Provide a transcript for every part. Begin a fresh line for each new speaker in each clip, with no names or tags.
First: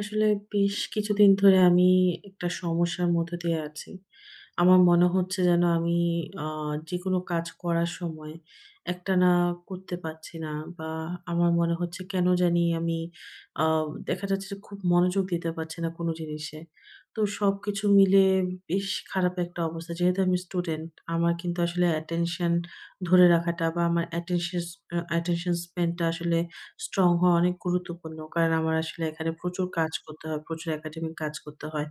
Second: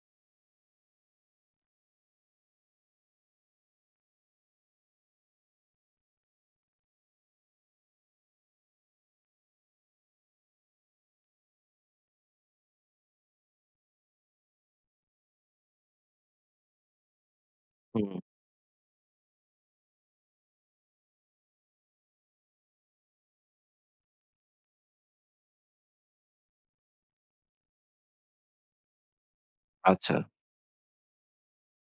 আসলে বেশ কিছুদিন ধরে আমি একটা সমস্যার মধ্য দিয়ে আছি। আমার মনে হচ্ছে যেন আমি আ যেকোনো কাজ করার সময় একটানা করতে পারছি না বা আমার মনে হচ্ছে কেন জানি আমি আ দেখা যাচ্ছে যে খুব মনোযোগ দিতে পারছি না কোনো জিনিসে। তো সবকিছু
হুম,
মিলে বেশ খারাপ একটা অবস্থা। যেহেতু আমি স্টুডেন্ট, আমার কিন্তু আসলে attention ধরে রাখাটা বা আমার attention span টা আসলে স্ট্রং হওয়া অনেক গুরুত্বপূর্ণ। কারণ আমার আসলে এখানে প্রচুর কাজ
আচ্ছা।
করতে হয়, প্রচুর একাডেমিক কাজ করতে হয়।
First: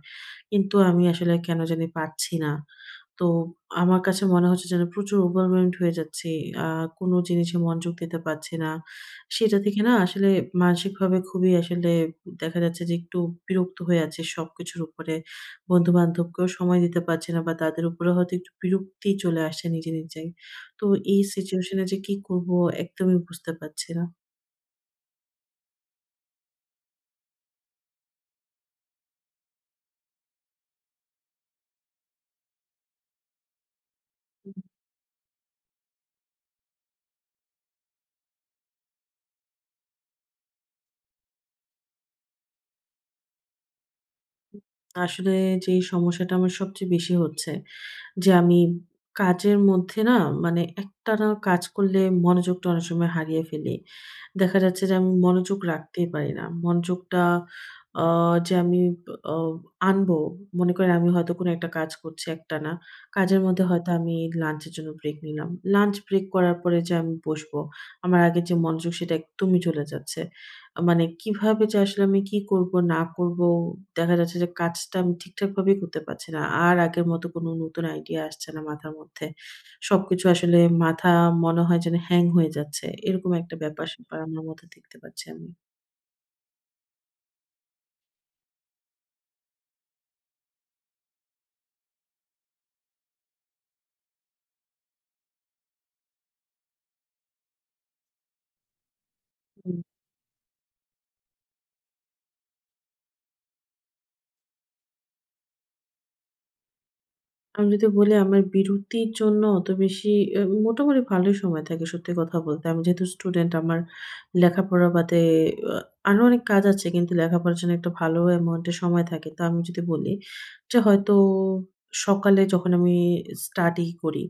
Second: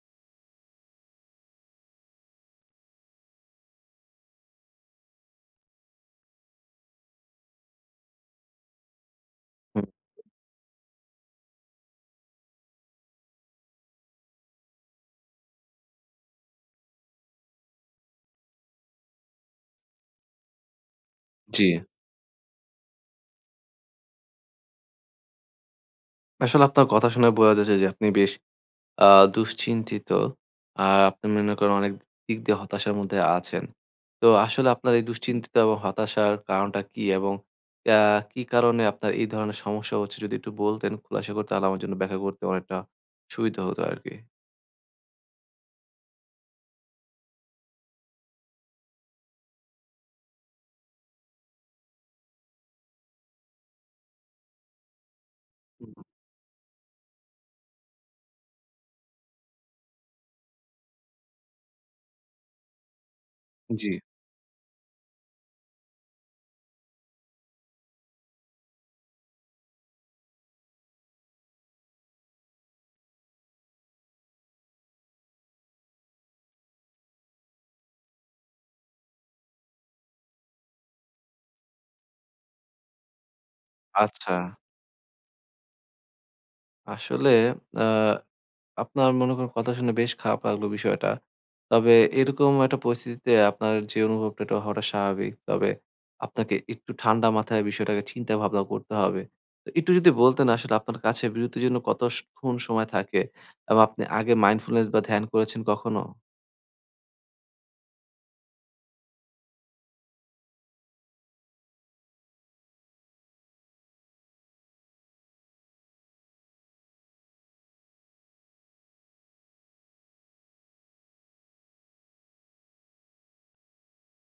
কিন্তু আমি আসলে কেন জানি পারছি না। তো আমার কাছে মনে হচ্ছে যেন প্রচুর overwhelmed হয়ে যাচ্ছি। আ কোনো জিনিসে মনোযোগ দিতে পারছি না। সেটা থেকে
হুম,
না আসলে মানসিকভাবে খুবই আসলে দেখা যাচ্ছে যে একটু বিরক্ত হয়ে আছি সবকিছুর উপরে। বন্ধু-বান্ধবকেও সময় দিতে পারছি না বা তাদের উপরে হয়তো একটু বিরক্তি চলে আসছে নিজে, নিজেই। তো এই
জি।
সিচুয়েশন এ যে কি করব একদমই বুঝতে পারছি না।
আসলে আপনার কথা শুনে বোঝা যাচ্ছে যে আপনি বেশ আ দুশ্চিন্তিত। আর আপনি মনে করেন অনেক দিক দিয়ে হতাশার মধ্যে আছেন। তো আসলে আপনার এই দুশ্চিন্তিত এবং হতাশার কারণটা কি? এবং আ কি কারণে আপনার এই ধরনের সমস্যা হচ্ছে যদি একটু বলতেন খোলাসা করে তাহলে আমার জন্য ব্যাখ্যা করতে অনেকটা সুবিধা হতো আরকি।
আসলে যেই সমস্যাটা আমার সবচেয়ে বেশি হচ্ছে যে আমি কাজের মধ্যে না মানে একটানা কাজ করলে মনোযোগটা অনেক সময় হারিয়ে ফেলি। দেখা যাচ্ছে যে আমি মনোযোগ রাখতেই পারি না। মনোযোগটা আ যে আমি আ আনবো, মনে করেন আমি হয়তো কোনো একটা কাজ করছি একটানা। কাজের মধ্যে
জি,
হয়তো আমি লাঞ্চের জন্য ব্রেক নিলাম। লাঞ্চ ব্রেক করার পরে যে আমি বসবো, আমার আগের যে মনোযোগ সেটা একদমই চলে যাচ্ছে। মানে কিভাবে যে আসলে আমি কি করব না করব, দেখা যাচ্ছে যে কাজটা আমি ঠিকঠাকভাবেই করতে পারছি না। আর আগের মতো কোনো নতুন আইডিয়া আসছে না মাথার মধ্যে। সবকিছু আসলে মাথা মনে হয় যেন হ্যাং হয়ে যাচ্ছে। এরকম একটা ব্যাপার-স্যাপার
আচ্ছা।
আমার মধ্যে দেখতে পাচ্ছি আমি।
আসলে আ আপনার মনে করেন কথা শুনে বেশ খারাপ লাগলো বিষয়টা। তবে এরকম একটা পরিস্থিতিতে আপনার যে অনুভবটা এটা হওয়াটা স্বাভাবিক। তবে আপনাকে একটু ঠান্ডা মাথায় বিষয়টাকে চিন্তা ভাবনা করতে হবে। তো
হুম।
একটু যদি বলতেন আসলে আপনার কাছে বিরতির জন্য কতক্ষণ সময় থাকে? এবং আপনি আগে মাইন্ডফুলনেস বা ধ্যান করেছেন কখনো?
আমি যদি বলি আমার বিরতির জন্য অত বেশি মোটামুটি ভালোই সময় থাকে সত্যি কথা বলতে। আমি যেহেতু স্টুডেন্ট আমার লেখাপড়া বাদে আ আরো অনেক কাজ আছে কিন্তু লেখাপড়ার জন্য একটা ভালো অ্যামাউন্ট এর সময় থাকে। তো আমি যদি বলি যে হয়তো সকালে যখন আমি স্টাডি করি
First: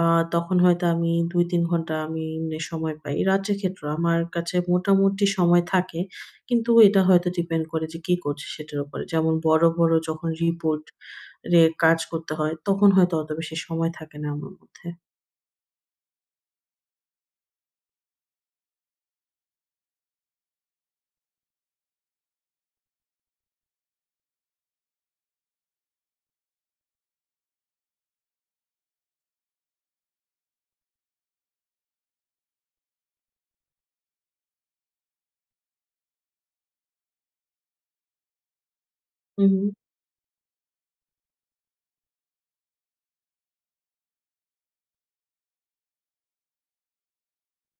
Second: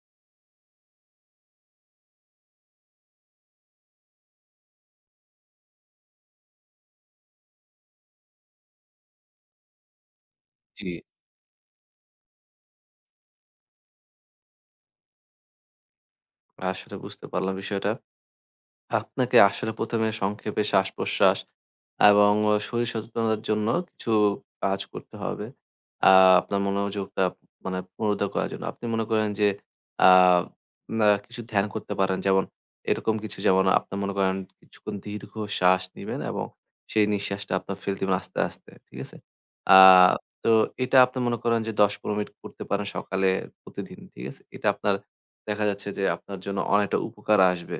আ তখন হয়তো আমি ২-৩ ঘন্টা আমি এমনি সময় পাই। রাতের ক্ষেত্রেও আমার কাছে মোটামুটি সময় থাকে। কিন্তু এটা হয়তো ডিপেন্ড করে যে কি করছি সেটার উপরে। যেমন বড়, বড় যখন রিপোর্ট
জি।
রে কাজ করতে হয় তখন হয়তো অত বেশি সময় থাকে না আমার মধ্যে।
আসলে বুঝতে পারলাম বিষয়টা। আপনাকে আসলে ১ম এ সংক্ষেপে শ্বাস-প্রশ্বাস এবং শরীর সচেতনতার জন্য কিছু কাজ করতে হবে। আ আপনার মনোযোগটা মানে পুনরুদ্ধার করার জন্য। আপনি মনে করেন যে আ না কিছু ধ্যান করতে পারেন। যেমন এরকম কিছু, যেমন আপনি মনে করেন কিছুক্ষণ দীর্ঘ শ্বাস নিবেন এবং সেই নিঃশ্বাসটা আপনার ফেলে দিবেন আস্তে, আস্তে। ঠিক আছে?
হুম,
আ তো এটা আপনি মনে করেন যে ১০-১৫ মিনিট করতে পারেন সকালে প্রতিদিন। ঠিক আছে? এটা আপনার দেখা যাচ্ছে যে আপনার জন্য অনেকটা উপকার আসবে।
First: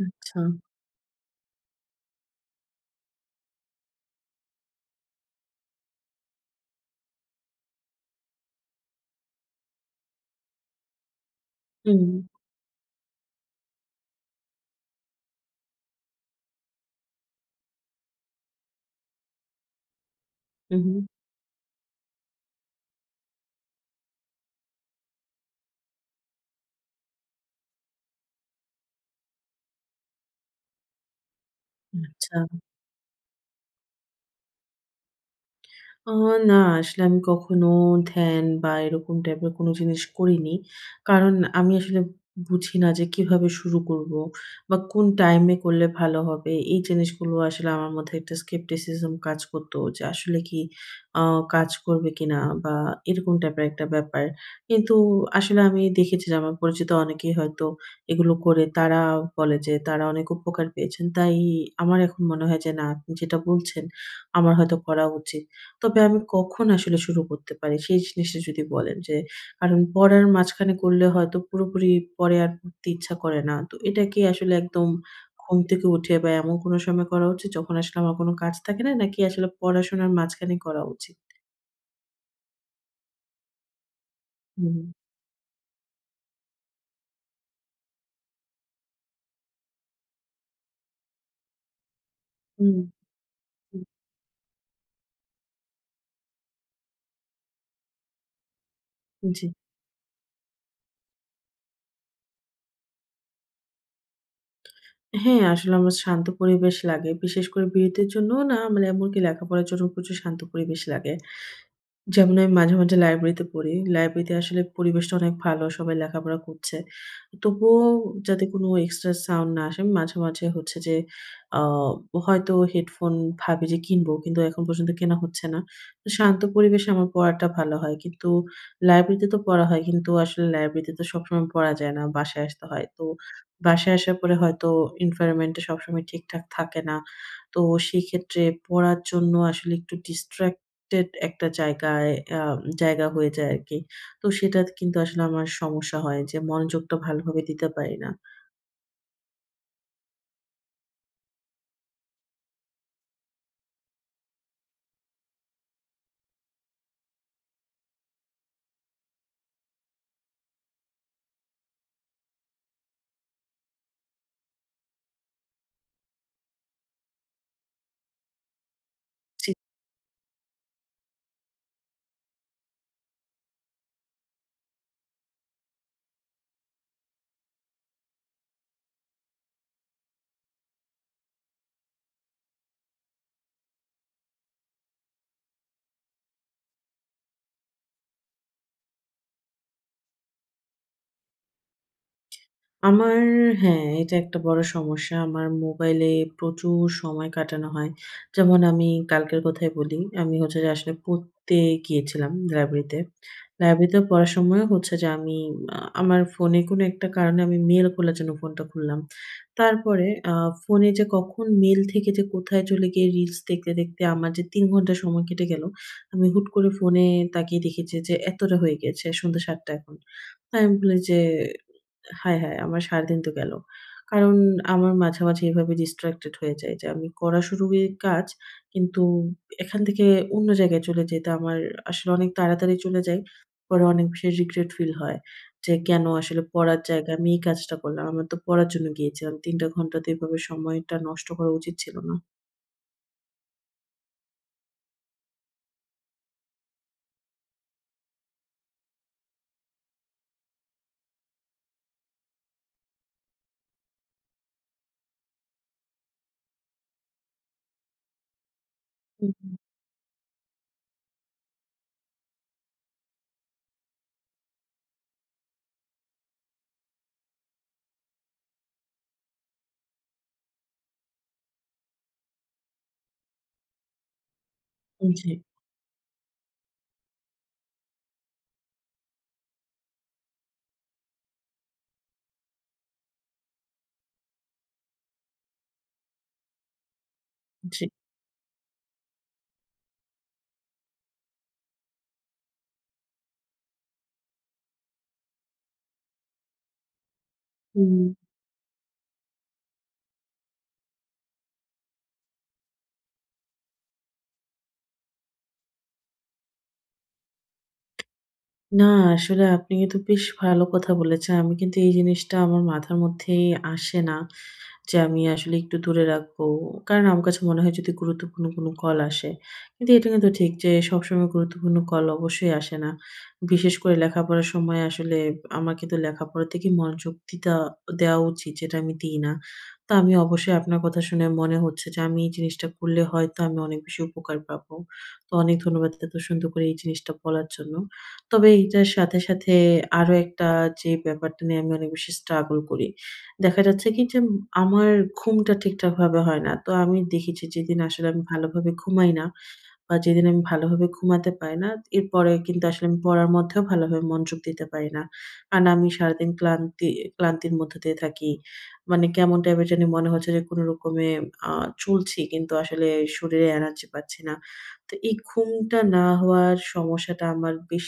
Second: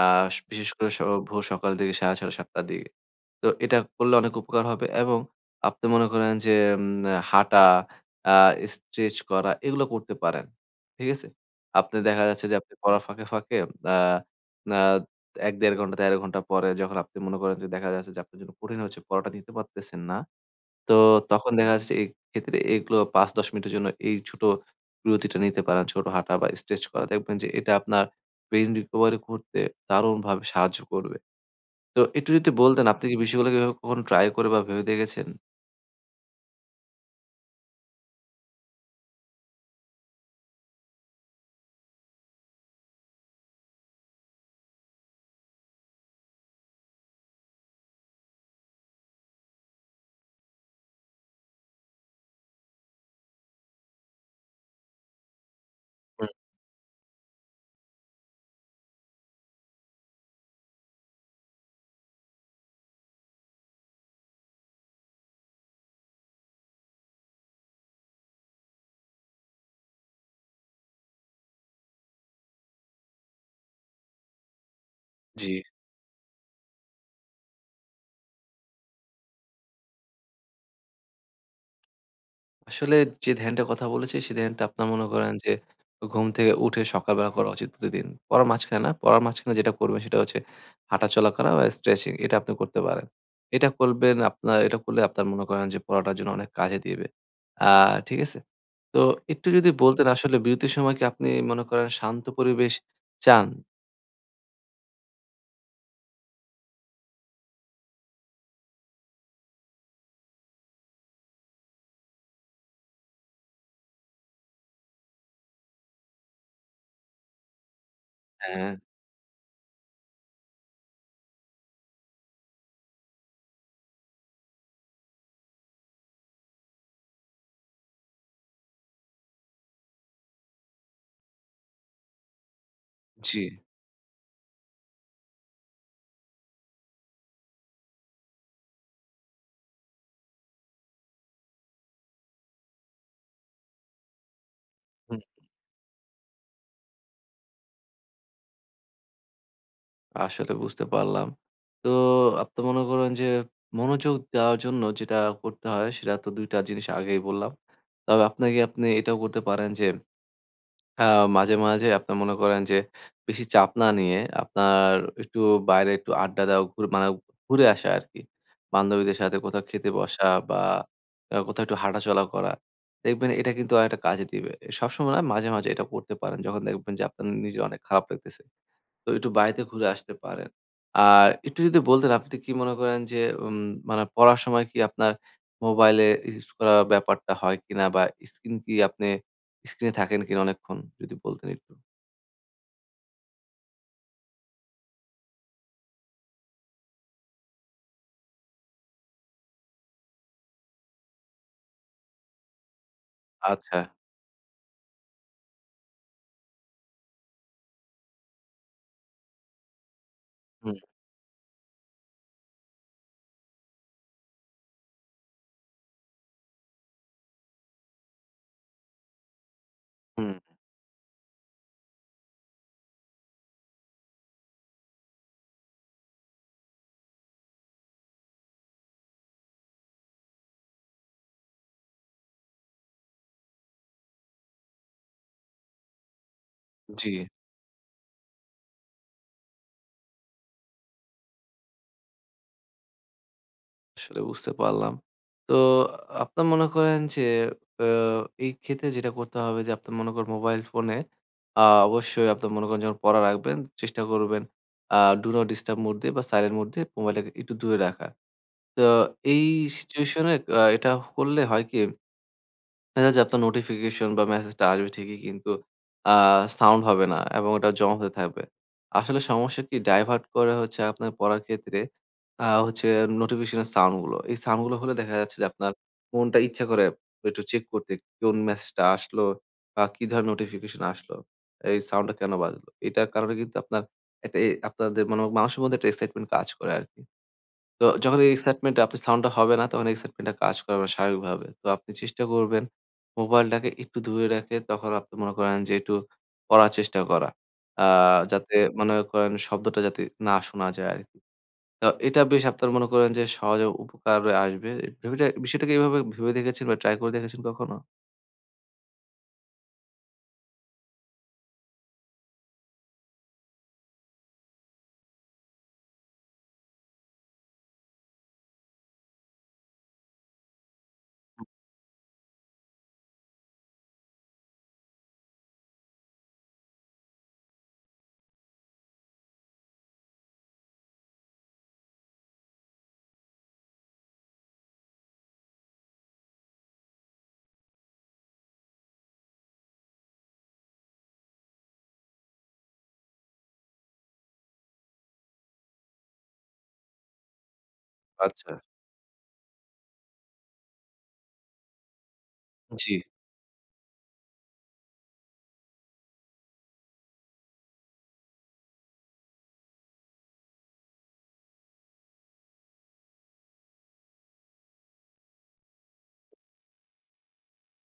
আ
আচ্ছা।
বিশেষ করে ভোর সকাল দিকে ৬:৩০-৭:৩০ র দিকে। তো এটা করলে অনেক উপকার হবে এবং আপনি মনে করেন যে উম হাঁটা, আ স্ট্রেচ করা এগুলো করতে পারেন। ঠিক আছে? আপনি
হুম,
দেখা যাচ্ছে যে আপনি পড়ার ফাঁকে, ফাঁকে আ আ ১-১.৫ ঘন্টা, ১.৫ ঘন্টা পরে যখন আপনি মনে করেন যে দেখা যাচ্ছে যে আপনার জন্য কঠিন হচ্ছে, পড়াটা নিতে পারতেছেন না।
হুম,
তো
হুম।
তখন দেখা যাচ্ছে এই ক্ষেত্রে এগুলো ৫-১০ মিনিটের জন্য এই ছোট বিরতিটা নিতে পারেন। ছোট হাঁটা বা স্ট্রেচ করা দেখবেন যে এটা আপনার পেইন রিকভারি করতে দারুণভাবে সাহায্য করবে। তো একটু
আচ্ছা।
যদি বলতেন আপনি কি বিষয়গুলোকে এভাবে কখনো ট্রাই করে বা ভেবে দেখেছেন?
আ না আসলে আমি কখনো ধ্যান বা এরকম টাইপের কোনো জিনিস করিনি। কারণ আমি আসলে বুঝি না যে কিভাবে শুরু করব বা কোন টাইমে করলে ভালো হবে। এই জিনিসগুলো আসলে আমার মধ্যে একটা স্কেপটিসিজম কাজ করত যে আসলে কি আ কাজ করবে কিনা বা এরকম টাইপের একটা ব্যাপার। কিন্তু আসলে আমি দেখেছি
হুম,
যে আমার পরিচিত অনেকেই হয়তো এগুলো করে তারা বলে যে তারা অনেক উপকার পেয়েছেন। তাই আমার এখন মনে হয় যে না আপনি যেটা বলছেন আমার হয়তো করা উচিত। তবে আমি কখন আসলে শুরু করতে পারি সেই জিনিসটা যদি বলেন যে, কারণ পড়ার মাঝখানে করলে হয়তো পুরোপুরি পরে আর পড়তে ইচ্ছা করে না। তো এটা কি আসলে একদম
জি।
ঘুম থেকে উঠে বা এমন কোনো সময় করা উচিত যখন আসলে আমার কোনো কাজ থাকে না? নাকি আসলে পড়াশোনার মাঝখানে করা উচিত?
আসলে যে ধ্যানটার কথা বলেছি, সেই ধ্যানটা
হুম,
আপনার মনে করেন যে ঘুম থেকে উঠে সকালবেলা করা উচিত প্রতিদিন। পড়ার মাঝখানে না, পড়ার মাঝখানে যেটা করবেন সেটা হচ্ছে হাঁটাচলা করা বা স্ট্রেচিং, এটা আপনি
হুম,
করতে পারেন। এটা
হুম,
করবেন, আপনার এটা করলে আপনার মনে করেন যে পড়াটার জন্য অনেক কাজে দিবে। আ ঠিক আছে? তো
জি।
একটু যদি বলতেন আসলে বিরতির সময় কি আপনি মনে করেন শান্ত পরিবেশ চান?
হ্যাঁ, আসলে আমার শান্ত পরিবেশ লাগে। বিশেষ করে বিরতির জন্যও না মানে এমনকি লেখাপড়ার জন্য প্রচুর শান্ত পরিবেশ লাগে। যেমন আমি মাঝে, মাঝে লাইব্রেরিতে পড়ি। লাইব্রেরিতে আসলে পরিবেশটা অনেক ভালো। সবাই লেখাপড়া করছে। তবুও যাতে কোনো
হ্যাঁ,
এক্সট্রা সাউন্ড না আসে আমি মাঝে, মাঝে হচ্ছে যে আ হয়তো হেডফোন ভাবি যে কিনবো কিন্তু এখন পর্যন্ত কেনা হচ্ছে না। তো শান্ত পরিবেশে আমার পড়াটা ভালো হয়। কিন্তু লাইব্রেরিতে তো পড়া হয় কিন্তু আসলে লাইব্রেরিতে তো সবসময় পড়া যায় না। বাসায় আসতে হয়। তো
জি।
বাসায় আসার পরে হয়তো environment টা সবসময় ঠিকঠাক থাকে না। তো সেক্ষেত্রে পড়ার জন্য আসলে একটু distracted একটা আ জায়গা হয়ে যায় আরকি। তো সেটা কিন্তু আসলে আমার সমস্যা হয় যে মনোযোগটা ভালোভাবে দিতে পারি না।
আসলে বুঝতে পারলাম। তো আপনি মনে করেন যে মনোযোগ দেওয়ার জন্য যেটা করতে হয় সেটা তো ২ টা জিনিস আগেই বললাম। তবে আপনাকে, আপনি এটাও করতে পারেন যে আ মাঝে, মাঝে আপনি মনে করেন যে বেশি চাপ না নিয়ে আপনার একটু বাইরে একটু আড্ডা দেওয়া, মানে ঘুরে আসা আরকি। বান্ধবীদের সাথে
চি
কোথাও খেতে বসা বা কোথাও একটু হাঁটাচলা করা। দেখবেন এটা কিন্তু অনেকটা কাজে দিবে। সবসময় না, মাঝে, মাঝে এটা করতে পারেন যখন দেখবেন যে আপনার নিজের অনেক খারাপ লাগতেছে। তো একটু বাড়িতে ঘুরে আসতে পারেন। আর একটু যদি বলতেন আপনি কি মনে করেন যে উম মানে পড়ার সময় কি আপনার মোবাইলে ইউজ করার ব্যাপারটা হয় কিনা? বা স্ক্রিন কি আপনি স্ক্রিনে থাকেন কিনা অনেকক্ষণ? যদি বলতেন একটু।
আমার হ্যাঁ, এটা একটা বড় সমস্যা। আমার মোবাইলে প্রচুর সময় কাটানো হয়। যেমন আমি কালকের কথাই বলি। আমি হচ্ছে যে আসলে পড়তে গিয়েছিলাম লাইব্রেরিতে।
আচ্ছা।
লাইব্রেরিতে পড়ার সময় হচ্ছে যে আমি আমার ফোনে কোনো একটা কারণে আমি মেইল খোলার জন্য ফোনটা খুললাম। তারপরে
হুম,
ফোনে যে কখন মেইল থেকে যে কোথায় চলে গিয়ে রিলস দেখতে, দেখতে আমার যে ৩ ঘন্টা সময় কেটে গেল, আমি হুট করে ফোনে তাকিয়ে দেখেছি যে এতটা হয়ে গেছে। সন্ধ্যা ৭ঃ০০ এখন।
হুম।
তাই আমি বলি যে হায়, হায়! আমার সারাদিন তো গেল। কারণ আমার মাঝে, মাঝে এভাবে distracted হয়ে যাই যে আমি করা শুরুই কাজ, কিন্তু এখান থেকে অন্য জায়গায় চলে যেতে আমার আসলে অনেক তাড়াতাড়ি চলে যাই। পরে অনেক বেশি regret ফিল হয় যে কেন আসলে পড়ার
জি,
জায়গায় আমি এই কাজটা করলাম। আমার তো পড়ার জন্য গিয়েছিলাম। ৩ টা ঘন্টা তো এভাবে সময়টা নষ্ট করা উচিত ছিল না।
আসলে বুঝতে পারলাম। তো আপনার মনে করেন যে আ এই ক্ষেত্রে যেটা করতে হবে যে আপনার মনে করেন মোবাইল ফোনে আ অবশ্যই আপনার মনে করেন যখন পড়া রাখবেন চেষ্টা করবেন আ ডু নট ডিস্টার্ব মোড দিয়ে বা সাইলেন্ট মোড দিয়ে মোবাইলটাকে একটু দূরে রাখার। তো
হুম,
এই
হুম।
সিচুয়েশনে এটা করলে হয় কি? দেখা যায় যে আপনার নোটিফিকেশন বা মেসেজটা আসবে ঠিকই কিন্তু আ সাউন্ড হবে না এবং ওটা জমা হতে থাকবে। আসলে সমস্যা কি? ডাইভার্ট করে হচ্ছে আপনার পড়ার ক্ষেত্রে হচ্ছে নোটিফিকেশনের সাউন্ড গুলো। এই সাউন্ড গুলো হলে দেখা
জি,
যাচ্ছে যে আপনার মনটা ইচ্ছা করে একটু চেক করতে কোন মেসেজটা আসলো বা কি ধরনের নোটিফিকেশন আসলো। এই সাউন্ডটা কেন বাজলো? এটার কারণে কিন্তু আপনার একটা আপনাদের মানে মানুষের মধ্যে একটা এক্সাইটমেন্ট কাজ করে আরকি।
জি।
তো যখন এই এক্সাইটমেন্ট আপনি সাউন্ডটা হবে না, তখন এক্সাইটমেন্টটা কাজ করবে না স্বাভাবিকভাবে। তো আপনি চেষ্টা করবেন মোবাইলটাকে একটু দূরে রেখে তখন আপনি মনে করেন যে একটু পড়ার চেষ্টা করা। আ
হুম।
যাতে মনে করেন শব্দটা যাতে না শোনা যায় আরকি। তো এটা বেশ আপনার মনে করেন যে সহজে উপকারে আসবে। বিষয়টাকে এভাবে ভেবে দেখেছেন বা ট্রাই করে দেখেছেন কখনো?
না আসলে আপনি কিন্তু বেশ ভালো কথা বলেছেন। আমি কিন্তু এই জিনিসটা আমার মাথার মধ্যেই আসে না। যে আমি আসলে একটু দূরে রাখবো। কারণ আমার কাছে মনে হয় যদি গুরুত্বপূর্ণ কোনো কল আসে। কিন্তু এটা কিন্তু ঠিক যে সবসময় গুরুত্বপূর্ণ কল অবশ্যই আসে না। বিশেষ করে লেখাপড়ার সময় আসলে আমার কিন্তু লেখাপড়া থেকে মনোযোগ দেওয়া উচিত যেটা আমি দিই না। তো আমি অবশ্যই আপনার কথা শুনে মনে হচ্ছে যে আমি এই জিনিসটা করলে হয়তো আমি অনেক বেশি উপকার পাবো। তো অনেক ধন্যবাদ এত সুন্দর করে এই জিনিসটা বলার জন্য। তবে এইটার সাথে, সাথে আরো একটা যে ব্যাপারটা নিয়ে আমি অনেক বেশি স্ট্রাগল করি। দেখা যাচ্ছে কি যে, আমার ঘুমটা ঠিকঠাকভাবে হয় না। তো আমি দেখেছি যেদিন আসলে আমি
আচ্ছা,
ভালোভাবে ঘুমাই না বা যেদিন আমি ভালোভাবে ঘুমাতে পারি না, এরপরে কিন্তু আসলে
জি।
আমি পড়ার মধ্যেও ভালোভাবে মনোযোগ দিতে পারি না। কারণ আমি সারাদিন ক্লান্তির মধ্য দিয়ে থাকি। মানে কেমন টাইপের জানি মনে হচ্ছে যে কোনো রকমে আ চলছি কিন্তু আসলে শরীরে এনার্জি পাচ্ছি না। তো এই ঘুমটা না হওয়ার সমস্যাটা আমার বেশ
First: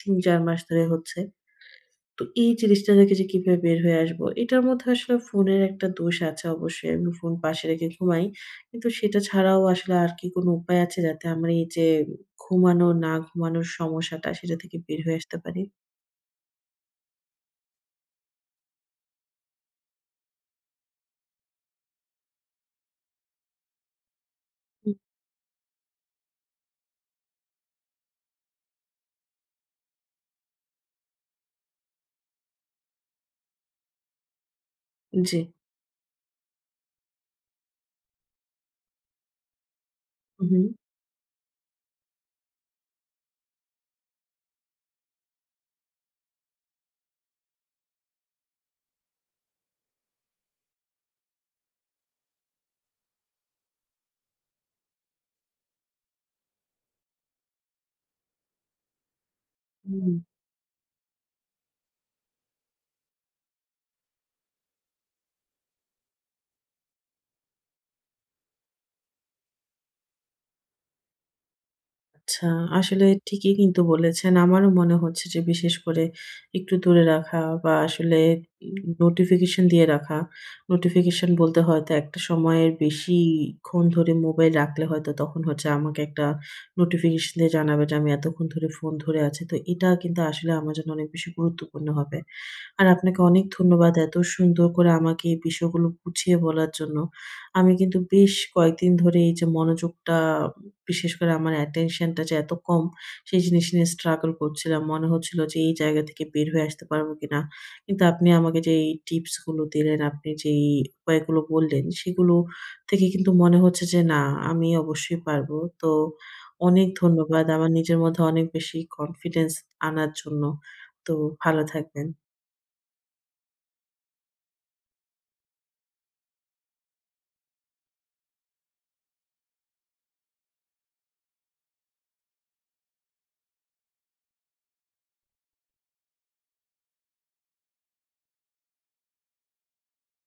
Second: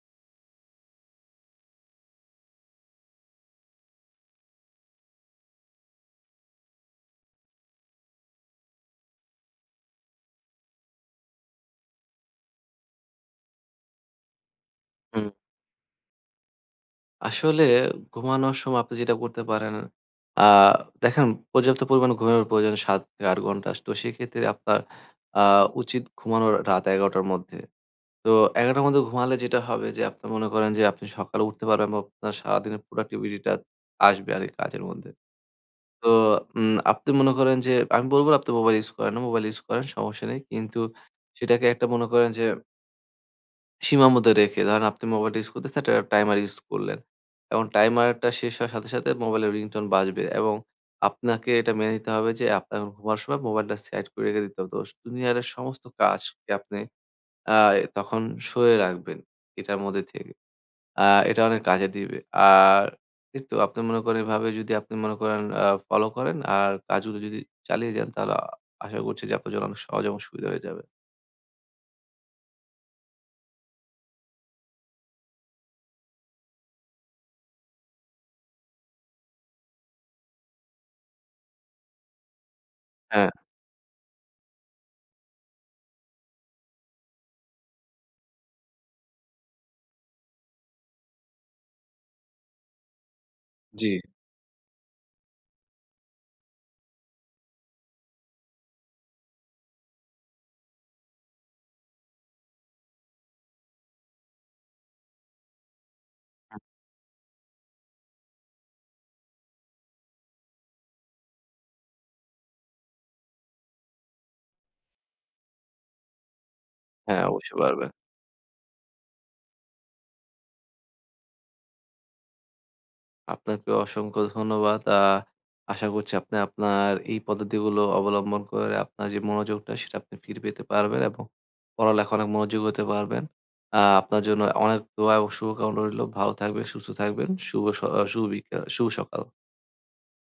৩-৪ মাস ধরে হচ্ছে। তো এই জিনিসটা থেকে যে কিভাবে বের হয়ে আসবো? এটার মধ্যে আসলে ফোনের একটা দোষ আছে অবশ্যই। আমি ফোন পাশে রেখে ঘুমাই। কিন্তু সেটা ছাড়াও আসলে আর কি কোনো উপায় আছে যাতে আমার এই যে ঘুমানো, না ঘুমানোর সমস্যাটা সেটা থেকে বের হয়ে
হুম।
আসতে পারি?
আসলে ঘুমানোর সময় আপনি যেটা করতে পারেন, আ দেখেন পর্যাপ্ত পরিমাণ ঘুমের প্রয়োজন ৭ থেকে ৮ ঘন্টা। তো সেক্ষেত্রে আপনার আ উচিত ঘুমানোর রাত ১১:০০ র মধ্যে। তো ১১:০০ র মধ্যে ঘুমালে যেটা হবে যে আপনি মনে করেন যে আপনি সকালে উঠতে পারবেন বা আপনার সারাদিনের productivity টা আসবে আরকি কাজের মধ্যে।
হুম, জি।
তো আপনি মনে করেন যে আমি বলব না আপনি মোবাইল ইউজ করেন না, মোবাইল ইউজ করেন সমস্যা নেই।
হু,
কিন্তু সেটাকে একটা মনে করেন যে সীমাবদ্ধ রেখে, ধরেন আপনি মোবাইলটা ইউজ করতেছেন, একটা টাইমার ইউজ করলেন এবং টাইমারটা শেষ হওয়ার সাথে, সাথে মোবাইলের রিংটোন বাজবে এবং আপনাকে এটা মেনে নিতে হবে যে আপনার ঘুমার সময় মোবাইলটা সাইড করে রেখে দিতে হবে। তো দুনিয়ার সমস্ত কাজকে আপনি আ তখন সরিয়ে রাখবেন এটার
হু।
মধ্যে থেকে। আ এটা অনেক কাজে দিবে। আর এইতো আপনি মনে করেন, এভাবে যদি আপনি মনে করেন ফলো করেন আর কাজগুলো যদি চালিয়ে যান তাহলে আশা করছি যে আপনার জন্য অনেক সহজ এবং সুবিধা হয়ে যাবে।
আচ্ছা, আসলে ঠিকই কিন্তু বলেছেন। আমারও মনে হচ্ছে যে বিশেষ করে একটু দূরে রাখা বা আসলে উম নোটিফিকেশন দিয়ে রাখা। নোটিফিকেশন বলতে হয়তো একটা সময়ের
হ্যাঁ,
বেশিক্ষণ ধরে মোবাইল রাখলে হয়তো তখন হচ্ছে আমাকে একটা নোটিফিকেশন দিয়ে জানাবে যে আমি এতক্ষণ ধরে ফোন ধরে আছি। তো এটা কিন্তু আসলে আমার জন্য অনেক বেশি গুরুত্বপূর্ণ হবে। আর আপনাকে অনেক
জি।
ধন্যবাদ এত সুন্দর করে আমাকে এই বিষয়গুলো বুঝিয়ে বলার জন্য। আমি কিন্তু বেশ কয়েকদিন ধরে এই যে মনোযোগটা বিশেষ করে আমার অ্যাটেনশনটা যে এত কম, সেই জিনিস নিয়ে স্ট্রাগল করছিলাম। মনে হচ্ছিল যে এই জায়গা থেকে বের হয়ে আসতে পারবো কিনা। কিন্তু আপনি আমাকে যেই টিপস গুলো দিলেন, আপনি যেই উপায়গুলো বললেন, সেগুলো থেকে কিন্তু মনে হচ্ছে যে না, আমি অবশ্যই পারবো। তো অনেক
হ্যাঁ,
ধন্যবাদ।
অবশ্যই
আমার
পারবেন।
নিজের মধ্যে অনেক বেশি কনফিডেন্স আনার জন্য। তো ভালো থাকবেন।
আপনাকে অসংখ্য ধন্যবাদ। আশা করছি আপনি আপনার এই পদ্ধতিগুলো অবলম্বন করে আপনার যে মনোযোগটা সেটা আপনি ফিরে পেতে পারবেন এবং পড়ালেখা অনেক মনোযোগী হতে পারবেন। আপনার জন্য অনেক দোয়া এবং শুভকামনা রইলো। ভালো থাকবেন, সুস্থ থাকবেন। শুভ স আহ, শুভ বিকা শুভ সকাল।